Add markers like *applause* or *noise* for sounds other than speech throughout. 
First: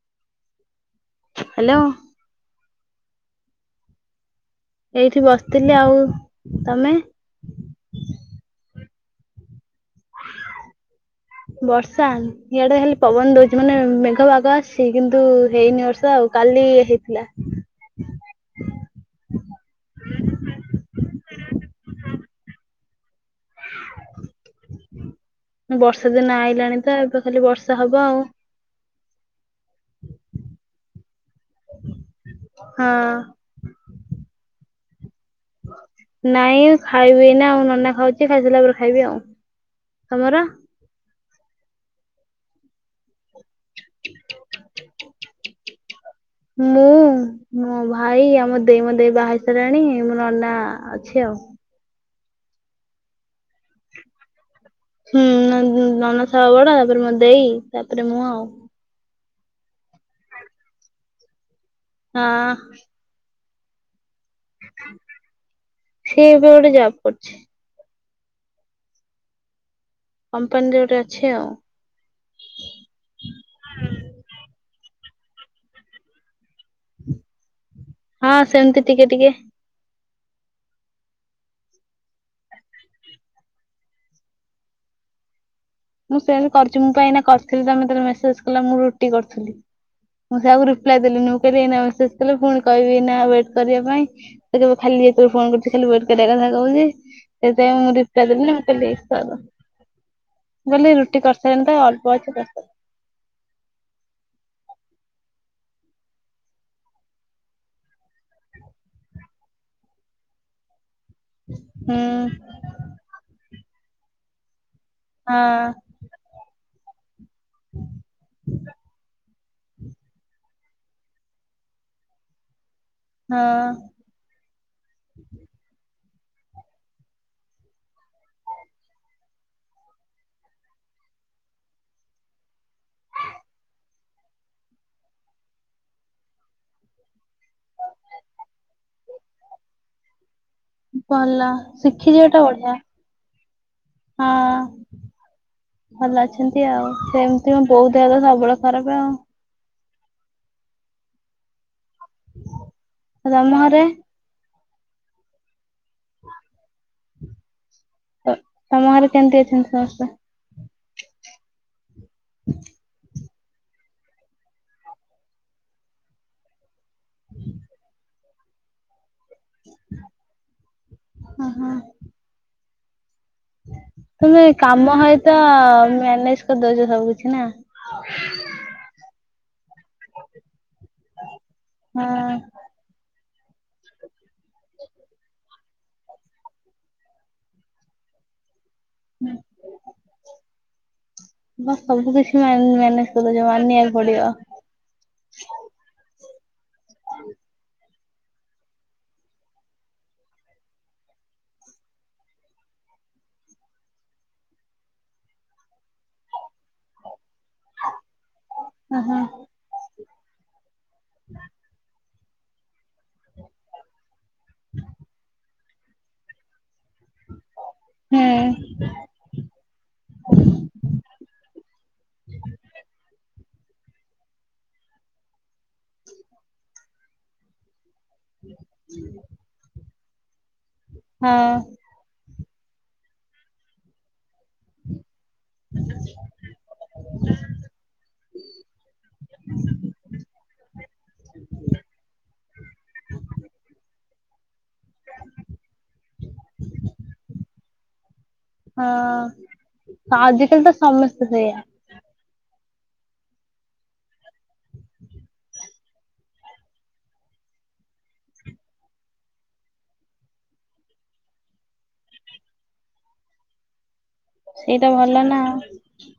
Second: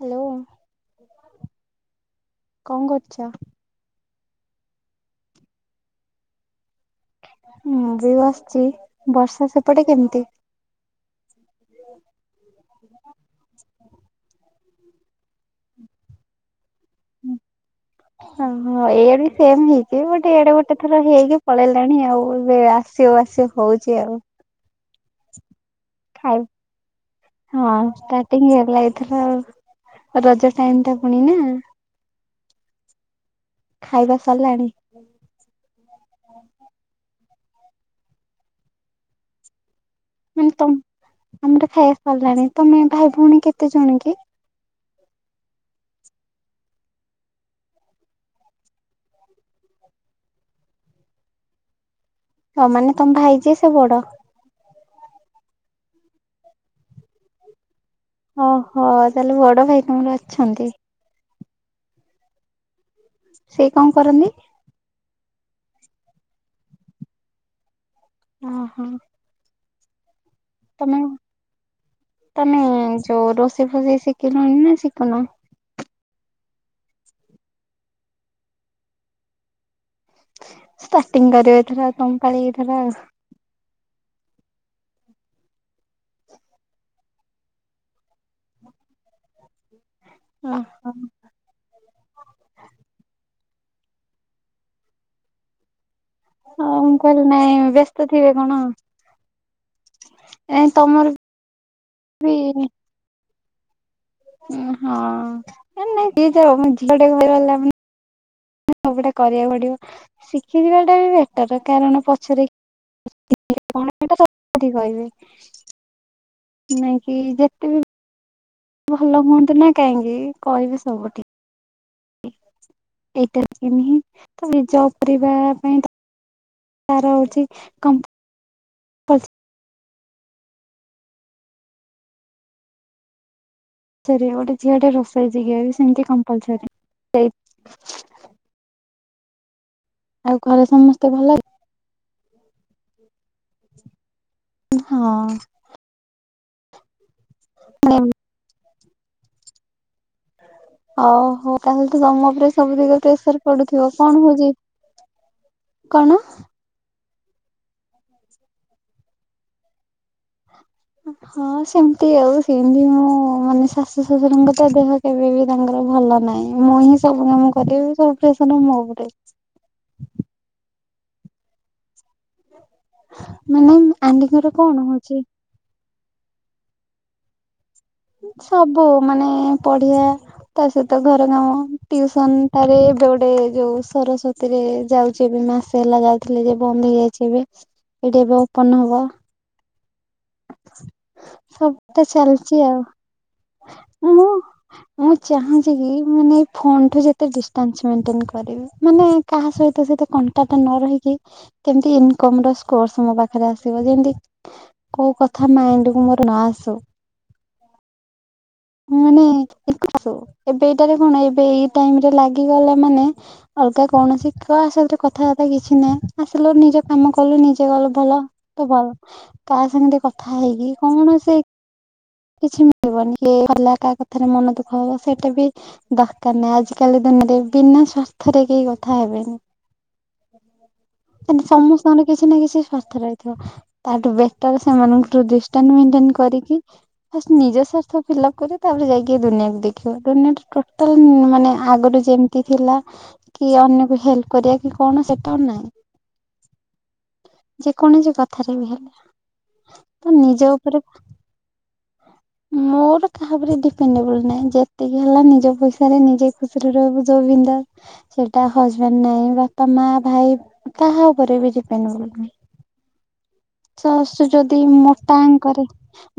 Hello. Hello. କଣ କରୁଛ? ଏଇଠି ବସିଥିଲି ଆଉ ତମେ? ମୁଁ ବି ବସିଛି। ବର୍ଷା ସେପଟେ କେମିତି? ବର୍ଷା ଇଆଡେ ହେଲେ ପବନ ଦଉଛି ମାନେ ମେଘ ପାଗ ଆସିଛି କିନ୍ତୁ ହେଇନି ବର୍ଷା ଆଉ। କାଲି ହେଇଥି ଓହୋ ଏଇଆଡେ ବି ସେମ୍ ହେଇଛି। ବଟ୍ ଇଆଡେ ଗୋଟେ ଥର ହେଇକି ପଳେଇଲାଣି ଆଉ ଏବେଆ ଶିବ ଆସିବ ହଉଚି ଆଉ। ବର୍ଷା ଦିନ ଆଇଲାଣି ତ ଏବେ ଖାଲି ଖାଇବୁ ବର୍ଷା ହଁ ହବ ଆଉ ଷ୍ଟାଟିଙ୍ଗ ହେଲା ଏଇଥର ଆଉ। ରଜ ଟାଇମ୍ ଟା ପୁଣି ନା। ହଁ। ଖାଇବା ସାରିଲାଣି? ନାଇଁ ଖାଇବି ଏଇନା ଆଉ। ନନା ଖାଉଛି ଖାଇସାଇଲା ପରେ ଖାଇବି ଆଉ। ତମର? ମାନେ ତମ୍ ତମର ଖାଇବା ସାରିଲାଣି ତମେ ଭାଇ ଭଉଣୀ କେତେ ଜଣ କି? ମୁଁ ମୋ ଭାଇ ଆଉ ମୋ ଦେଇ। ମୋ ଦେଇ ବାହା ହେଇ ସାଇଲାଣି ମୋ ନନା ଅଛି ଆଉ। ହଁ ମାନେ ତମ ଭାଇ ଯିଏ ସେ ବଡ଼ ‌? ହୁଁ ନନ୍ ନନା ସବା ବଡ ତାପରେ ମୋ ଦେଇ ତାପରେ ମୁଁ ଆଉ। ହଁ ତାହେଲେ ବଡ ଭାଇ ତମର ଅଛନ୍ତି? ହଁ। ସେ କଣ କରନ୍ତି? ସିଏ ଏବେ ଗୋଟେ ଜବ୍ କରୁଛି। ଓହୋ। କମ୍ପାନୀରେ ତମେ ଗୋଟେ ଅଛି ଆଉ। ତମେ ଯୋଉ ରୋଷେଇ ଫୋସେଇ ଶିକିଲଣି ନା ଶିକୁନ? ହଁ ସେମିତି ଟିକେ ଟିକେ। ଷ୍ଟାର୍ଟିଂ କରିବେ ଏଥର ତମ ପାଳି ଏଥର‌। ମୁଁ ସେ କରିୁଛି ମୁଁ କାଇଁ ନା କରିଥିଲି ତମେ ଯେତେବେଳେ ମେସେଜ କଲ ମୁଁ ରୁଟି କରିୁଥିଲି। ମୁଁ ସେୟାକୁ ଓହୋ। ରିପାଲ୍ଏ ଦେଲିନି ମୁଁ କହିଲି ଏଇନା ମେସେଜ ଲେ ପୁଣି କହିବି ନା ୱେଟ୍ କରିବା ପାଇଁ ଖାଲି ଏତୋଳୁ ଫୋନ୍ କରୁଛୁ। ଖାଲି ୱଟ୍ କରିବା କଥା ହଁ କହୁଛି ମୁଁ କହିଲି ନାଇଁ ସେଥିାଇଁ ମୁଁ ବ୍ୟସ୍ତ ରିପ୍ଲାଏ ଥିବେ କଣ ଦେଲିିନି *unintelligible* ଏ ମୁଁ କହିଲି ତମର ରୁଟି କରିସାରିଲିନି ତ ଆଉ ଅଳ୍ପ ଅଛି ବି ହଁ। କରିସାରେ। *unintelligible* *unintelligible* କରିବାକୁ ପଡିବ ଶିଖିଯିବାଟା ବି ବେଟର ହୁଁ କାରଣ ପଛରେ *unintelligible* ହଁ ନାଇଁ କି ଯେତେ ବି ଭଲ ହୁଅନ୍ତୁ ନା କାହିଁକି କହିବି ସବୁଠି ଏଇଟା ହଁ *unintelligible* ତାର ହଉଛି କମ୍ପ *unintelligible* ଗୋଟେ ଝିଅ ଟେ ରୋଷେଇଛିି ସେମିତି କମ୍ପଲସରି। ଆଉ ଘରେ ସମସ୍ତେ ଭଲ ଶିଖି ଯିବାଟା ବଢିଆ ହଁ ହଁ। ଭଲ ଅଛନ୍ତି ଆଉ ସେମିତି ମୋ ବୋଉ ଦେହ ତ ସବୁବେଳେ ଖରାପ ଆଉ। ଓହୋ ତାହାଲେ ତ ତମ ଉପରେ ସବୁ ତିକ ପ୍ରେସର ତମ ଘରେ ପଡୁଥିବ କଣ ହଉଛି? କଣ? ତ ତମ ଘରେ କେମିତି ଅଛନ୍ତି ସମସ୍ତେ? ହଁ ସେମିତି ଆଉ ସେମିତି ମୁଁ ମାନେ ଶାଶୁ ଶଶୁରଙ୍କ ତା ଦେହ ଏବେ ବି ତାଙ୍କର ଭଲ ନାହିଁ ମୁଁ ହିଁ ସବୁ କାମ କରିବି ସବୁ ପ୍ରେସର ମୋ ଉପରେ। ହଁ ହଁ। ମାନେ ତମେ ଆଣ୍ଟିଙ୍କର କଣ କାମ ହଉଛି ହଏତ ମ୍ୟାନେଜ କରିଦଉଛ ସବୁ କିଛି ନା। ସବୁ ମାନେ ପଢିଆ ତା ସହିତ ଘର କାମ ହଁ ଟିଉସନ ଟାରେ ଏବେ ଗୋଟେ ଏ ଯୋଉ ସରସ୍ୱତୀ ରେ ଯାଉଛି ଏବେ ମାସେ ହେଲା ଯାଉଥିଲେ ଯେ ବନ୍ଦ ହେଇଯାଇଛି ଏବେ। ଏଇଠି ଏବେ ଓପନ ହବ। ସବୁଟା ଚାଲିଛି ଆଉ। ତମେ ଯେ ମାନିବାକୁ ପଡିବ। ମୁଁ ମୁଁ ଚାହୁଁଛି କି ମାନେ ଏଇ ଫୋନ୍ ଠୁ ଯେତେ ଡିଷ୍ଟାନ୍ସ ମେନଟେନ କରିବୁ ମାନେ କାହା ସହିତ କଣ୍ଟାଟ ନ ରହିକି କେମତି ଇନକମ ର ସୋର୍ସ ମୋ ପାଖରେ ଆସିବ ଯେମତି କୋଉ କଥା ମାଇଣ୍ଡ କୁ ମୋର ନ ଆସୁ ଓହୋ ମାନେ *unintelligible* ଏବେ ଏଇଟାରେ କଣ ଏବେ ଏଇ ଟାଇମରେ ଲାଗ ଗଲେ ମାନେ ଅଲଗା କୌଣସି କା ସାଥିରେ କଥାବାର୍ତ୍ତା କିଛି ନାହିଁ ଆସିଲ ନିଜ କାମ କଲୁ ନିଜେ ଗଲୁ ଭଲ ହୁଁ ତ ଭଲ। କାହା ସାଙ୍ଗରେ କଥା ହେଇକି କୌଣସି କିଛି ମିଳିବନି। କିଏ ଗଲା କାହା କଥାରେ ମନ ଦୁଃଖ ହବ ସେଇଟା ବି ଦରକାର ନାହିଁ ଆଜିକାଲି ଦୁନିଆରେ ବିନା ସ୍ୱାର୍ଥ ଥରେ କେହି କଥା ହେବେନି ହଁ। ଏମିତି ସମସ୍ତ ତାର କିଛି ନାଁ କିଛି ସ୍ଵାର୍ଥ ରହିଥିବ। ତାଠୁଁ ବେଟର ସେମାନଙ୍କଠୁଟ ଡିଷ୍ଟାନ୍ସ ମେଟର୍ନ କରିକି ହେଁ ନିଜ ସ୍ଵାର୍ଥ କଲାପରେ ତାପରେ ଯାଇକି ଦୁନିଆକୁ ଦେଖିବା ଦୁନିଆ ଟା ଟୋଟାଲ ମାନେ ଆଗରୁ ଯେମତି ଥିଲା। କି ଅନ୍ୟ କୁ ହେଲ୍ପ କରିବା କି କଣ ସେଟା ନାହିଁ? ଯେକୌଣସି କଥା ଥାରେ ବି ହଁ ହେଲେ ତ ନିଜ ଆଜିକାଲି ତ ଉପରେ ସମସ୍ତେ ସେଇଆ ମୋର କାହା ଉପରେ ଡିପେଁଣ୍ଡେବୁଲ ନାହିଁ ଯେତିକି ହେଲା ନିଜ ପଇସାରେ ନିଜେ ଖୁସିରେ ରହିବୁ ଯୋଉଁ ବିନଦାସ। ସେଇଟା ହଜବେଣ୍ଡ ନାଇଁ ବାପା ମା ଭାଇ କାହା ଉପରେ ବି ଡିପେଣ୍ଡେବୁଲ ନୁହେଁ। ତ ସଁ ଯଦି ସେଇଟା ଭଲ ମୋଟା ନା। ଆଙ୍କରେ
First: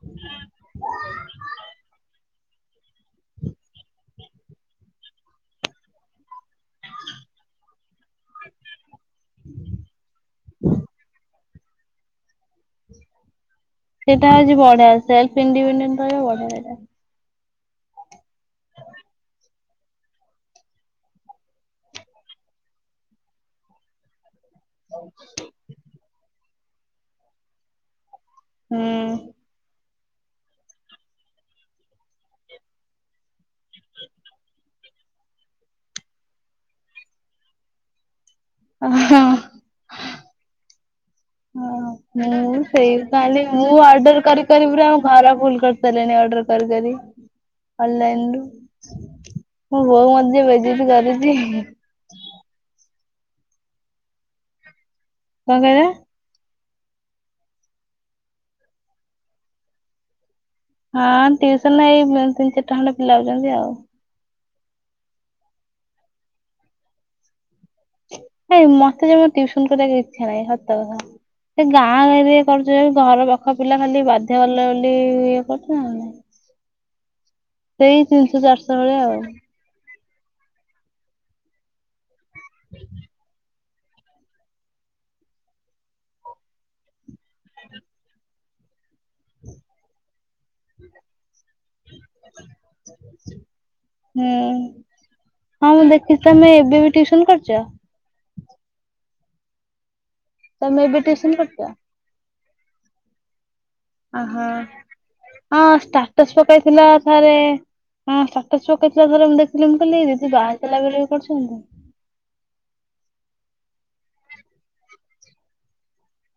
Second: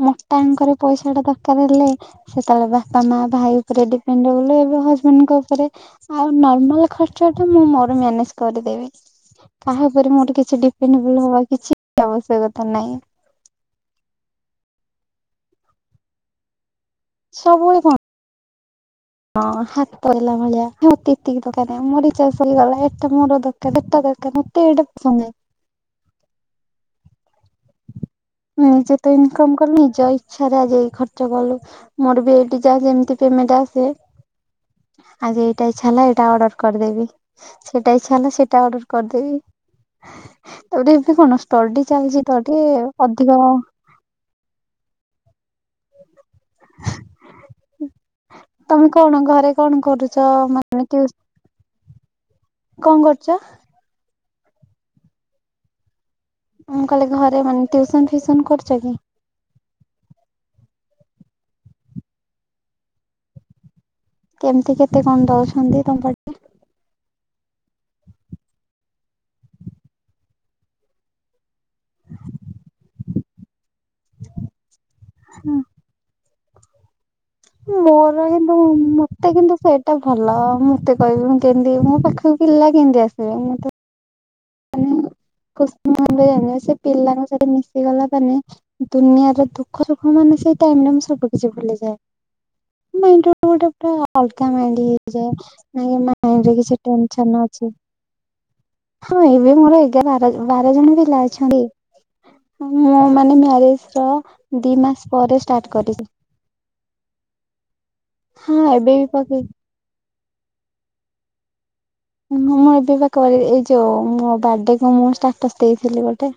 ମୋଟା ଆଙ୍କରେ ପଇସା ଟା ଦରକାର ହେଲେ। ସେତେବେଳେ ବାପା ମା ଭାଇ ଉପରେ ଡିପେଣ୍ଡେବୁଲ ଏବେ ହଜବେଣ୍ଡଙ୍କ ଉପରେ। ଆଉ ନର୍ମାଲ ଖର୍ଚ୍ଚ ତ ମୁଁ ମୋର ମ୍ୟାନେଜ କରିଦେବି। କାହା ଉପରେ ମୋର କିଛି ଡିପେଣ୍ଡେବୁଲ ହବାରେ କିଛି ଆବଶ୍ୟକତା ନାହିଁ। ସେଇଟା ଆଜି ବଢିଆ ସେଲ ଇଡିପେଣ୍ଡେନ ରହିବ ବଢିଆ ଏଇଟା। ସବୁବେଳେ କଣ? ହଁ ହାତ ହେଲା ଭଳିଆ ହେ ମୋତେ ଏତିକି ଦରକାର ନାହିଁ ମୋ ରିଚାର୍ଜ ସରିଗଲା ହେ ଏଟା ମୋର ଦରକାର ସେଟା ଦରକାର। ମୋତେ ଏଇଟା ପସନ୍ଦ ନାହିଁ। ହୁ ହୁଁ। ନିଜେ ତ ଇନକମ୍ କରୁନି ଯାଇ ଇଚ୍ଛାରେ ଆଜି ଏଇ ଖର୍ଚ୍ଚ କଲୁ ମୋର ବି ଏଇଠି ଯା ଯେମିତି ପେମେଣ୍ଟ ଆସେ ଆଜି ଏଇଟା ଇଚ୍ଛା ହେଲା ଏଇଟା ଅର୍ଡର କରିଦେବି ସେଇଟା ଇଚ୍ଛା ହେଲା ସେଇ ଟା ଅର୍ଡର ହଁ କରିଦେବି। ତାକୁ ଟିକେ ଏମିତି କହୁନ ଷ୍ଟଡି ହଁ ଚାଲିଛି ତ ମୁଁ ଟିକେ ସେଇ ଅଧିକ ଖାଲି ମୁଁ ଆର୍ଡର କରିି କରି ପୁରା ଆମ ଘର ଫୁଲ କରି ସାରିଲିଣି ଅର୍ଡର କରିିକରି। ଅନ୍ଲାଇନ ରୁ ତମେ କଣ ଘରେ କଣ ମୋ ବୋଉ କରୁଛ ମୋତେ ଯୋଉଁ ମାନେ ଭେଜିତ୍ ଟିଉ କରୁଚି। କଣ କରୁଛ? କଣ କହିଲା? ମୁଁ କହିଲି ଘରେ ମାନେ ଟ୍ୟଉସନ ଫିୁସନ କରୁଛ କି? ହଁ। ଟିଉସନ ଏଇ ମଁ ତିନି ଚାରିଟା ଖଣ୍ଡେ ପିଲା ଆଉଛନ୍ତି ଆଉ। କେମିତି କେତେ କଣ ଦଉଛନ୍ତି ତମ ପାଇଁ ହେଇଁ ମୋତେ ଜମା ଟିଉସନ କରିବାକୁ ଇଛା ନାହିଁ ସତ କଥା। ସେ ଗାଁ ରେ କରୁଛବୋଲି ଘର ଗପା ପାଖ ପିଲା ଖାଲି ବାଧ୍ୟ କଲେ ବୋଲି ଇଏ କରୁଚି ନ ହେଲେ ନାଇଁ। ସେଇ ମୋର ତିନିଶହ କିନ୍ତୁ ଚାରିଶହ ଭଳିଆ ଆଉ ହୁଁ। ମୋତେ କିନ୍ତୁ କୁହେ ଏଟା ଭଲ ମୋତେ କହିବେ ମୁଁ କେମିତି ମୋ ପାଖକୁ ପିଲା କେମିତି ଆସିବେ ମୁଁ ମାନେ ଆକ୍ଷ୍ମତରେ ସେ ପିଲାଙ୍କ ସହିତ ମିଶିଗଲା ମାନେ ଦୁନିଆର ଦୁଃଖ ସୁଖ ମାନେ ସେଇ ଟାଇମରେ ମୁଁ ସବୁ କିିଛି ଭୁଲିଯାଏ। ମାଇଣ୍ଡି ରେ ଗୋଟେ ପୁରା ଅଲଗା ମାଇଣ୍ଡି ହେଇଯାଏ। ହଁ ମୁଁ ଦେଖିଛି ନାଇଁ ତମେ ଯୋଉଁ ଏବେ କିଛି ବି ଟିଉସନ ଟେନସନ୍ କରୁଛ ଅଛି। ହଁ ଏବେ ମୋର ଏଗାର ବାର ବାର ତମେ ଜଣ ଏବେ ପିଲା ଟିଉସନ ଅଛନ୍ତି। କରୁଛ? ମୁଁ ମାନେ ମ୍ୟାରେଜ୍ ଅଁ ହୋ ହଁ ଷ୍ଟାଟସ୍ ପକେଇଥିଲ ଥରେ। ହଁ ଷ୍ଟାଟସ୍ ପକେଇ ଥିଲ ଥରେ ମୁଁ ଦେଖଥିଲି ମୁଁ କହିଲି ଦିଦି ବାହା ହେଇ ସାଇଲା ପରେ ବି କରୁଛନ୍ତି। ହୁଁ ମୁଁ ଏବେ ପା କରେ ଏଇ ଯୋଉଁ ମୋ ବାର୍ଥଡେ କୁ ମୁଁ ଷ୍ଟାଟସ ଦେଇଥିଲି ଗୋଟେ।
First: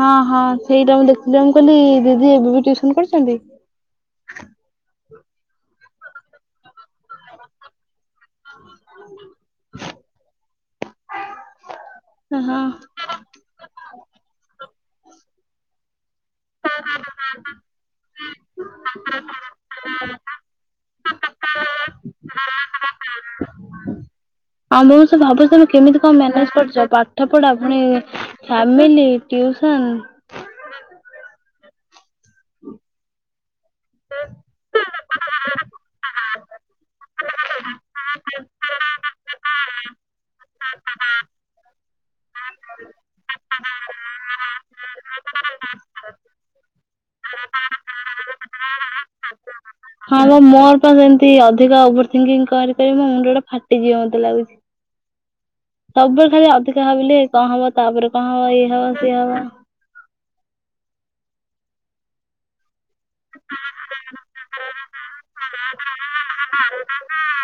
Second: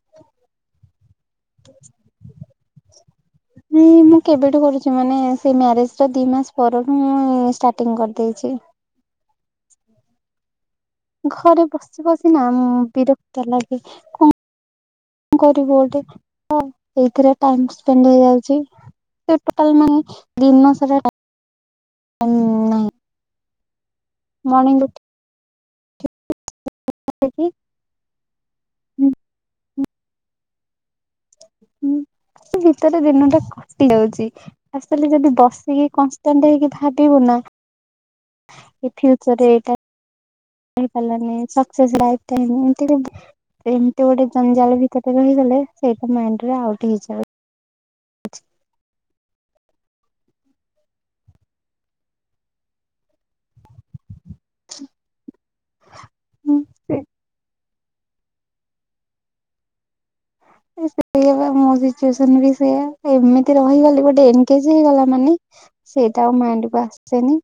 ହଁ ହଁ ସେଇଟା ମୁଁ ଦେଖଥିଲି ମୁଁ କହିଲି ଦିଦି ଏବେ ବି ଟିଉସନ କରୁଛନ୍ତି। ହୁଁ ହୁଁ ମୁଁ କେବେଠୁଁ କରୁଛି ମାନେ ସେ ମ୍ୟାରେଜ ର ଦିଇ ମାସ ପରଠୁଁ ମୁଁ ଷ୍ଟାର୍ଟିଂ କରିଦେଇଛି। ଘରେ ବସି ବସିନା ହଁ ମଁ ବିରକ୍ତ ଲାଗେ କମଁ କରିବୁ ଗୋଟେ, *unintelligible* ଏଇଥିରେ ଟାଇମ୍ ସ୍ପେଣ୍ଡ ହେଇଯାଉଛି। ସେ ପୋର୍ଟାଲ ମାନେ ଦିନ ସାରା ଟାଇମ ନାହିଁ। ମର୍ଣ୍ଣିଂ ଆଉ ମୁଁ ବି ସେ ଭାବୁଛି ତମେ କେମିତି କଣ ମ୍ୟାନେଜ କରୁଚ? ଉଠିକି ପାଠପଢ଼ା ପୁଣି ଫ୍ୟାମିଲି ଟିଉସନ୍। ହୁଁ, ସେ ଭିତରେ ଦିନଟା କଟି ଯାଉଚି ଆସ୍ତଲି ଯଦି ବସିକି କନଷ୍ଟାଣ୍ଟ ହେଇକି ଭାବିବୁ ନା ଏ ଫ୍ୟୁଚରରେ ଏଇଟା ହେଇପାରିଲାନି ସକ୍ସେସ୍ ଲାଇଫ୍ ଟାଇମ୍ ଏମିତି ବି ଏମତି ଗୋଟେ ଜଞ୍ଜାଳ ଭିତରେ ରହିଗଲେ ସେଇଟା ମାଇଣ୍ଡରେ ଆଉଟ୍ ହେଇଯାଏ। *inaudible* ହଁମୋ ମୋର ପା ସେମତି ଅଧିକ ଓଭର ଥିଙ୍କିଙ୍ଗ କରିପାରି ମୋ ମୁଣ୍ଡଟା ଫା ଟି ଯିବ ମତେ ଲାଗୁଛି, ସବୁବେଳେ ଖାଲି ଅଧିକା ଭାବିଲେ କଣ ହବ? ତାପରେ କଣ ହବ ଇଏ ହବ ସିଏ ହବ। *unintelligible* ସେଇୟା ପା ମୋ ସିଚ୍ୟୁସନ ବି ସେୟା, ଏମିତି ରହିଗଲି ଗୋଟେ ଏନଗେଜ୍ ଯେ ହେଇଗଲା ମାନେ ସେଇଟା ଆଉ ମାଇଣ୍ଡକୁ ଆସେନି,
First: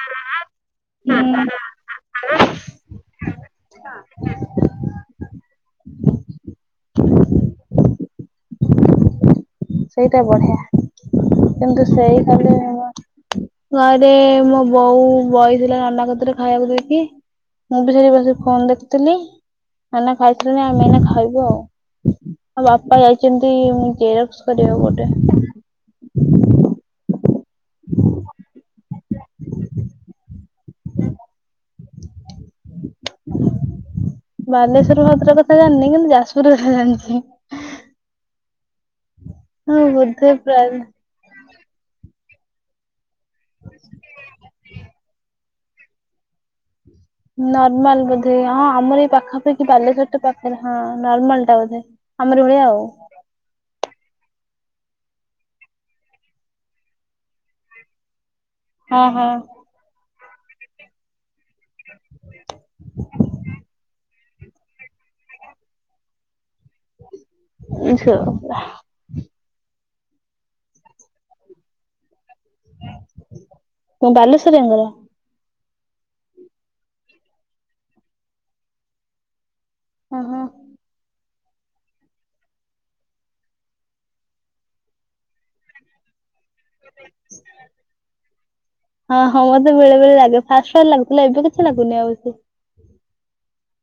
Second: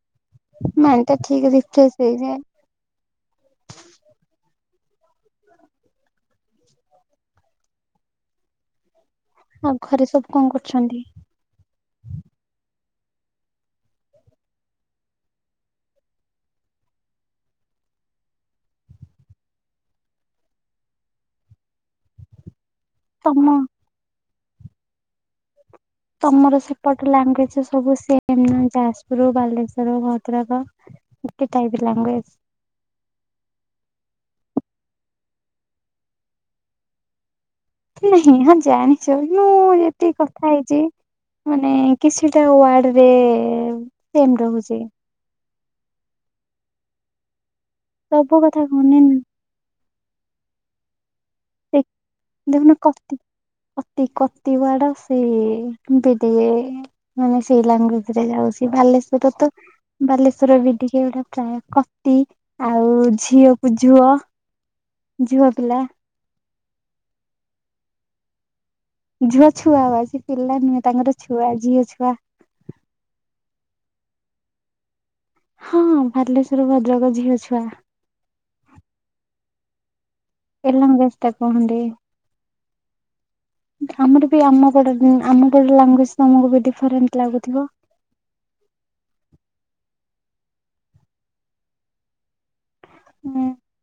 ମାଇଣ୍ଡଟା ଠିକ୍ ରିଫ୍ରେଶ ସେଇଯାଏଁ ହ ହଁ। ହୁଁ ସେଇଟା ବଢ଼ିଆ କିନ୍ତୁ ସେଇ ଗଲେ ଘରେ ମୋ ବୋଉ ବଇଥିଲା ନନା କତିରେ ଖାଇବାକୁ ଦେଇକି। ମୁଁ ବି ସେଇଠି ବସି ଫୋନ୍ ଦେଖୁଥିଲି। ନନା ଖାଇସାରିଲେଣି ଆମେ ଏଇନା ଖାଇବୁ ଆଉ। ଆଉ ବାପା ତମ ଯାଇଛନ୍ତି ଜେରକ୍ସ କରିବାକୁ ଗୋଟେ। ତମର ସେପଟ ଲାଙ୍ଗୁଏଜ୍ ସବୁ ସେମ୍ ନା *unintelligible* ରୁ ବାଲେଶ୍ଵର, ଭଦ୍ରକ ଗୋଟେ ଟାଇପ୍ ଲାଙ୍ଗୁଏଜ୍। ବାଲେଶ୍ଵର ଭଦ୍ରକ କଥା ଜାଣିିନି କିନ୍ତୁ ଯାଜପୁର କଥା ଜାଣିଛି। ନାହିଁ ହଁ ଜାଣିଛ ମୁଁ ହଁ ଏତିକି ବୋଧେ କଥା ପ୍ରାୟ ହେଇଛି। ମାନେ କିଛିଟା ଓାର୍ଡରେ ସେମ୍ ରହୁଛି। ନର୍ମାଲ ବୋଧେ ସବୁ କଥା ହଁ ଆମର ଏଇ କହୁନି ପାଖାପାଖି ବାଲେଶ୍ଵରତ ପାଖରେ ହଁ ନର୍ମାଲ। ଟା ବୋଧେ। ଆମରି ଭଳିଆ ଆଉ *unintelligible* କତି, କତି ଓାର୍ଡ ସେଇ ବିଦିଏ, ମାନେ ସେଇ ଲାଙ୍ଗୱେଜ। ରେ ଯାଉଛି, ହଁ ହଁ ବାଲେଶ୍ଵର ତ ବାଲେଶ୍ଵର ବି ଟିକେ ଏଟା ପ୍ରାୟ କତି, ଆଉ ଝିଅକୁ ଝୁଅ, ଝୁଅ ପିଲା। ଝୁଅ ପିଲା। ଝୁଅ ଛୁଆ ଆଜି ପିଲା ନୁହେଁ ତାଙ୍କର ଛୁଆ ଝିଅ ଛୁଆ। ତମ ବାଲେଶ୍ଵରିଆଙ୍କର? ହଁ ବାଲେଶ୍ଵର ଭଦ୍ରକ ଝିଅ ଛୁଆ। ଓହଁ। ଏ ଲାଙ୍ଗୁଏଜଟା କୁହନ୍ତି। ଆମର ବି ଆମ ପଟ ଉଁ ଆମ ପଟ ଲାଙ୍ଗୁଏଜ ତମକୁ ବି ଡିଫରେଣ୍ଟ ଲାଗୁଥିବ? ହଁ ହଁ ମତେ ବେଳେବେଳେ ଲାଗେ, ଫାଷ୍ଟ ଫାଷ୍ଟ ଲାଗୁଥିଲା ଏବେ କିଛି ଲାଗୁନି ଆଉ ଏତେ।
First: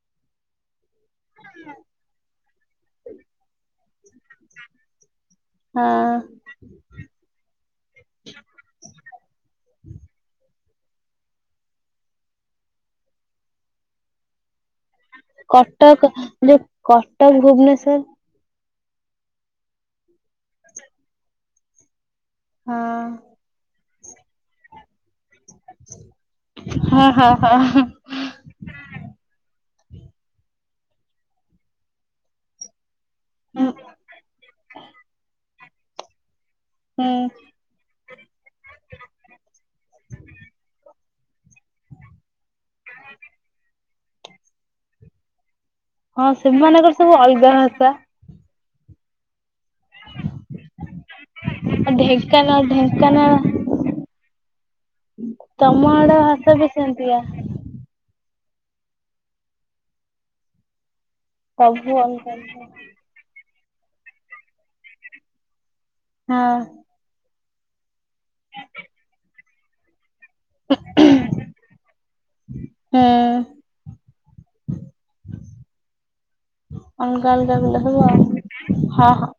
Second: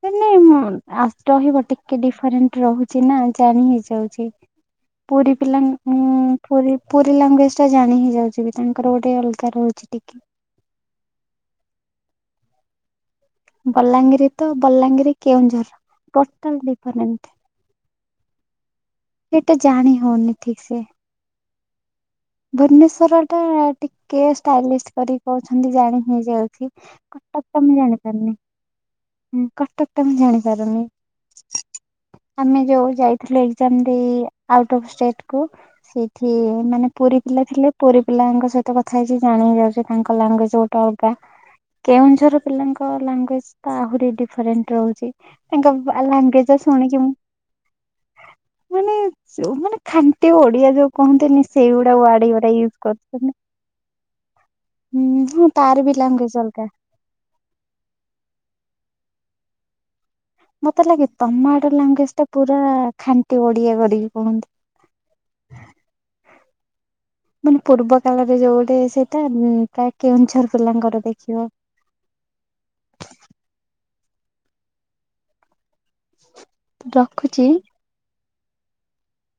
ହୁଁ ନାଇଁ ମୁଁ ଆଷ୍ଟହି ଗୋଟେ କି ଡିଫରେଣ୍ଟ ରହୁଛି ନା ଜାଣି ହେଇଯାଉଛି, ପୁରୀ ପିଲା ଉଁ ହଁ ପୁରୀ, ପୁରୀ ଲାଙ୍ଗୁଏଜଟା ଜାଣି ହେଇଯାଉଛି ବି ତାଙ୍କର ଗୋଟେ ଅଲଗା ରହୁଛି ଟିକେ। ବଲାଙ୍ଗୀରି ତ ବଲାଙ୍ଗୀରି କେଉଁଝର କଟକ ଯୋଉ ଟୋଟାଲ କଟକ ଡିଫରେଣ୍ଟ। ଭୁବନେଶ୍ଵର ଏଇଟା ଜାଣି ହଉନି ଠିକ ସେ। ଭୁବନେଶ୍ଵର ଟା ଟିକେ ଷ୍ଟାଇଲିଷ୍ଟ କରି କହୁଛନ୍ତି ଜାଣି ହେଇ ଯାଉଛି ହଁ ହଁ କଟକ ହଁ ହଁ ଟା ମୁଁ ଜାଣି ହୁଁ ପାରୁନି। ହୁଁ କଟକ ଟା ମୁଁ ଜାଣିପାରୁନି ଆମେ ଯୋଉ ଯାଇ ଥିଲା ଏକ୍ସାମ୍ ଦେଇ ଆଉଟ୍ ଅଫ୍ ଷ୍ଟେଟକୁ ସେଇଠି ମାନେ ହୁଁ ପୁରୀ ପିଲା ଥିଲେ। ପୁରୀ ପିଲାଙ୍କ ସହିତ କଥା ହେଇଛି ଜାଣି ହେଇ ଯାଉଛି ତାଙ୍କ ଲାଙ୍ଗୁଏଜ ଗୋଟେ ଅଲଗା। କେଉଁଝର ପିଲାଙ୍କ ଲାଙ୍ଗୁଏଜ ତ ଆହୁରି ଡିଫରେଣ୍ଟ ରହୁଛି। ତାଙ୍କ ବା ହଁ ଲାଙ୍ଗୁଏଜ ସେମାନଙ୍କର ଶୁଣିକି ମୁଁ ସବୁ ଅଲଗା ଭାଷା ମାନେ ଯୋ ମାନେ ଖାଣ୍ଟି ଓଡିଆ ଯୋଉ କହନ୍ତିନି ଆ ଢେଙ୍କାନାଳ ଢେଙ୍କାନାଳ। ହୁଁ ହଁ ତାର ତମ ବି ଆଡେ ଲାଙ୍ଗୁଏଜ ହସ ଅଲଗା। ବି ସେମନ୍ତିଆ। ମତେ ଲାଗେ ତମ ଆଡର ସବୁ ଲାଙ୍ଗୁଏଜଟା ଅଲଗା ପୁରା ଅଲଗା ଖାନ୍ ଣ୍ଟି ଓଡ଼ିଆ କରିକି କୁହନ୍ତି। ହଁ। ମାନେ ପୂର୍ବ କାଳରେ ଯୋଉ ଗୋଟେ ସେଇଟା ପ୍ରାୟ କେଉଁଝର ପିଲାଙ୍କର ଦେଖିବ। ହଁ। ଅଲଗା ରଖୁଛି। ଅଲଗା *unintelligible* ହବ ହଁ ହଁ।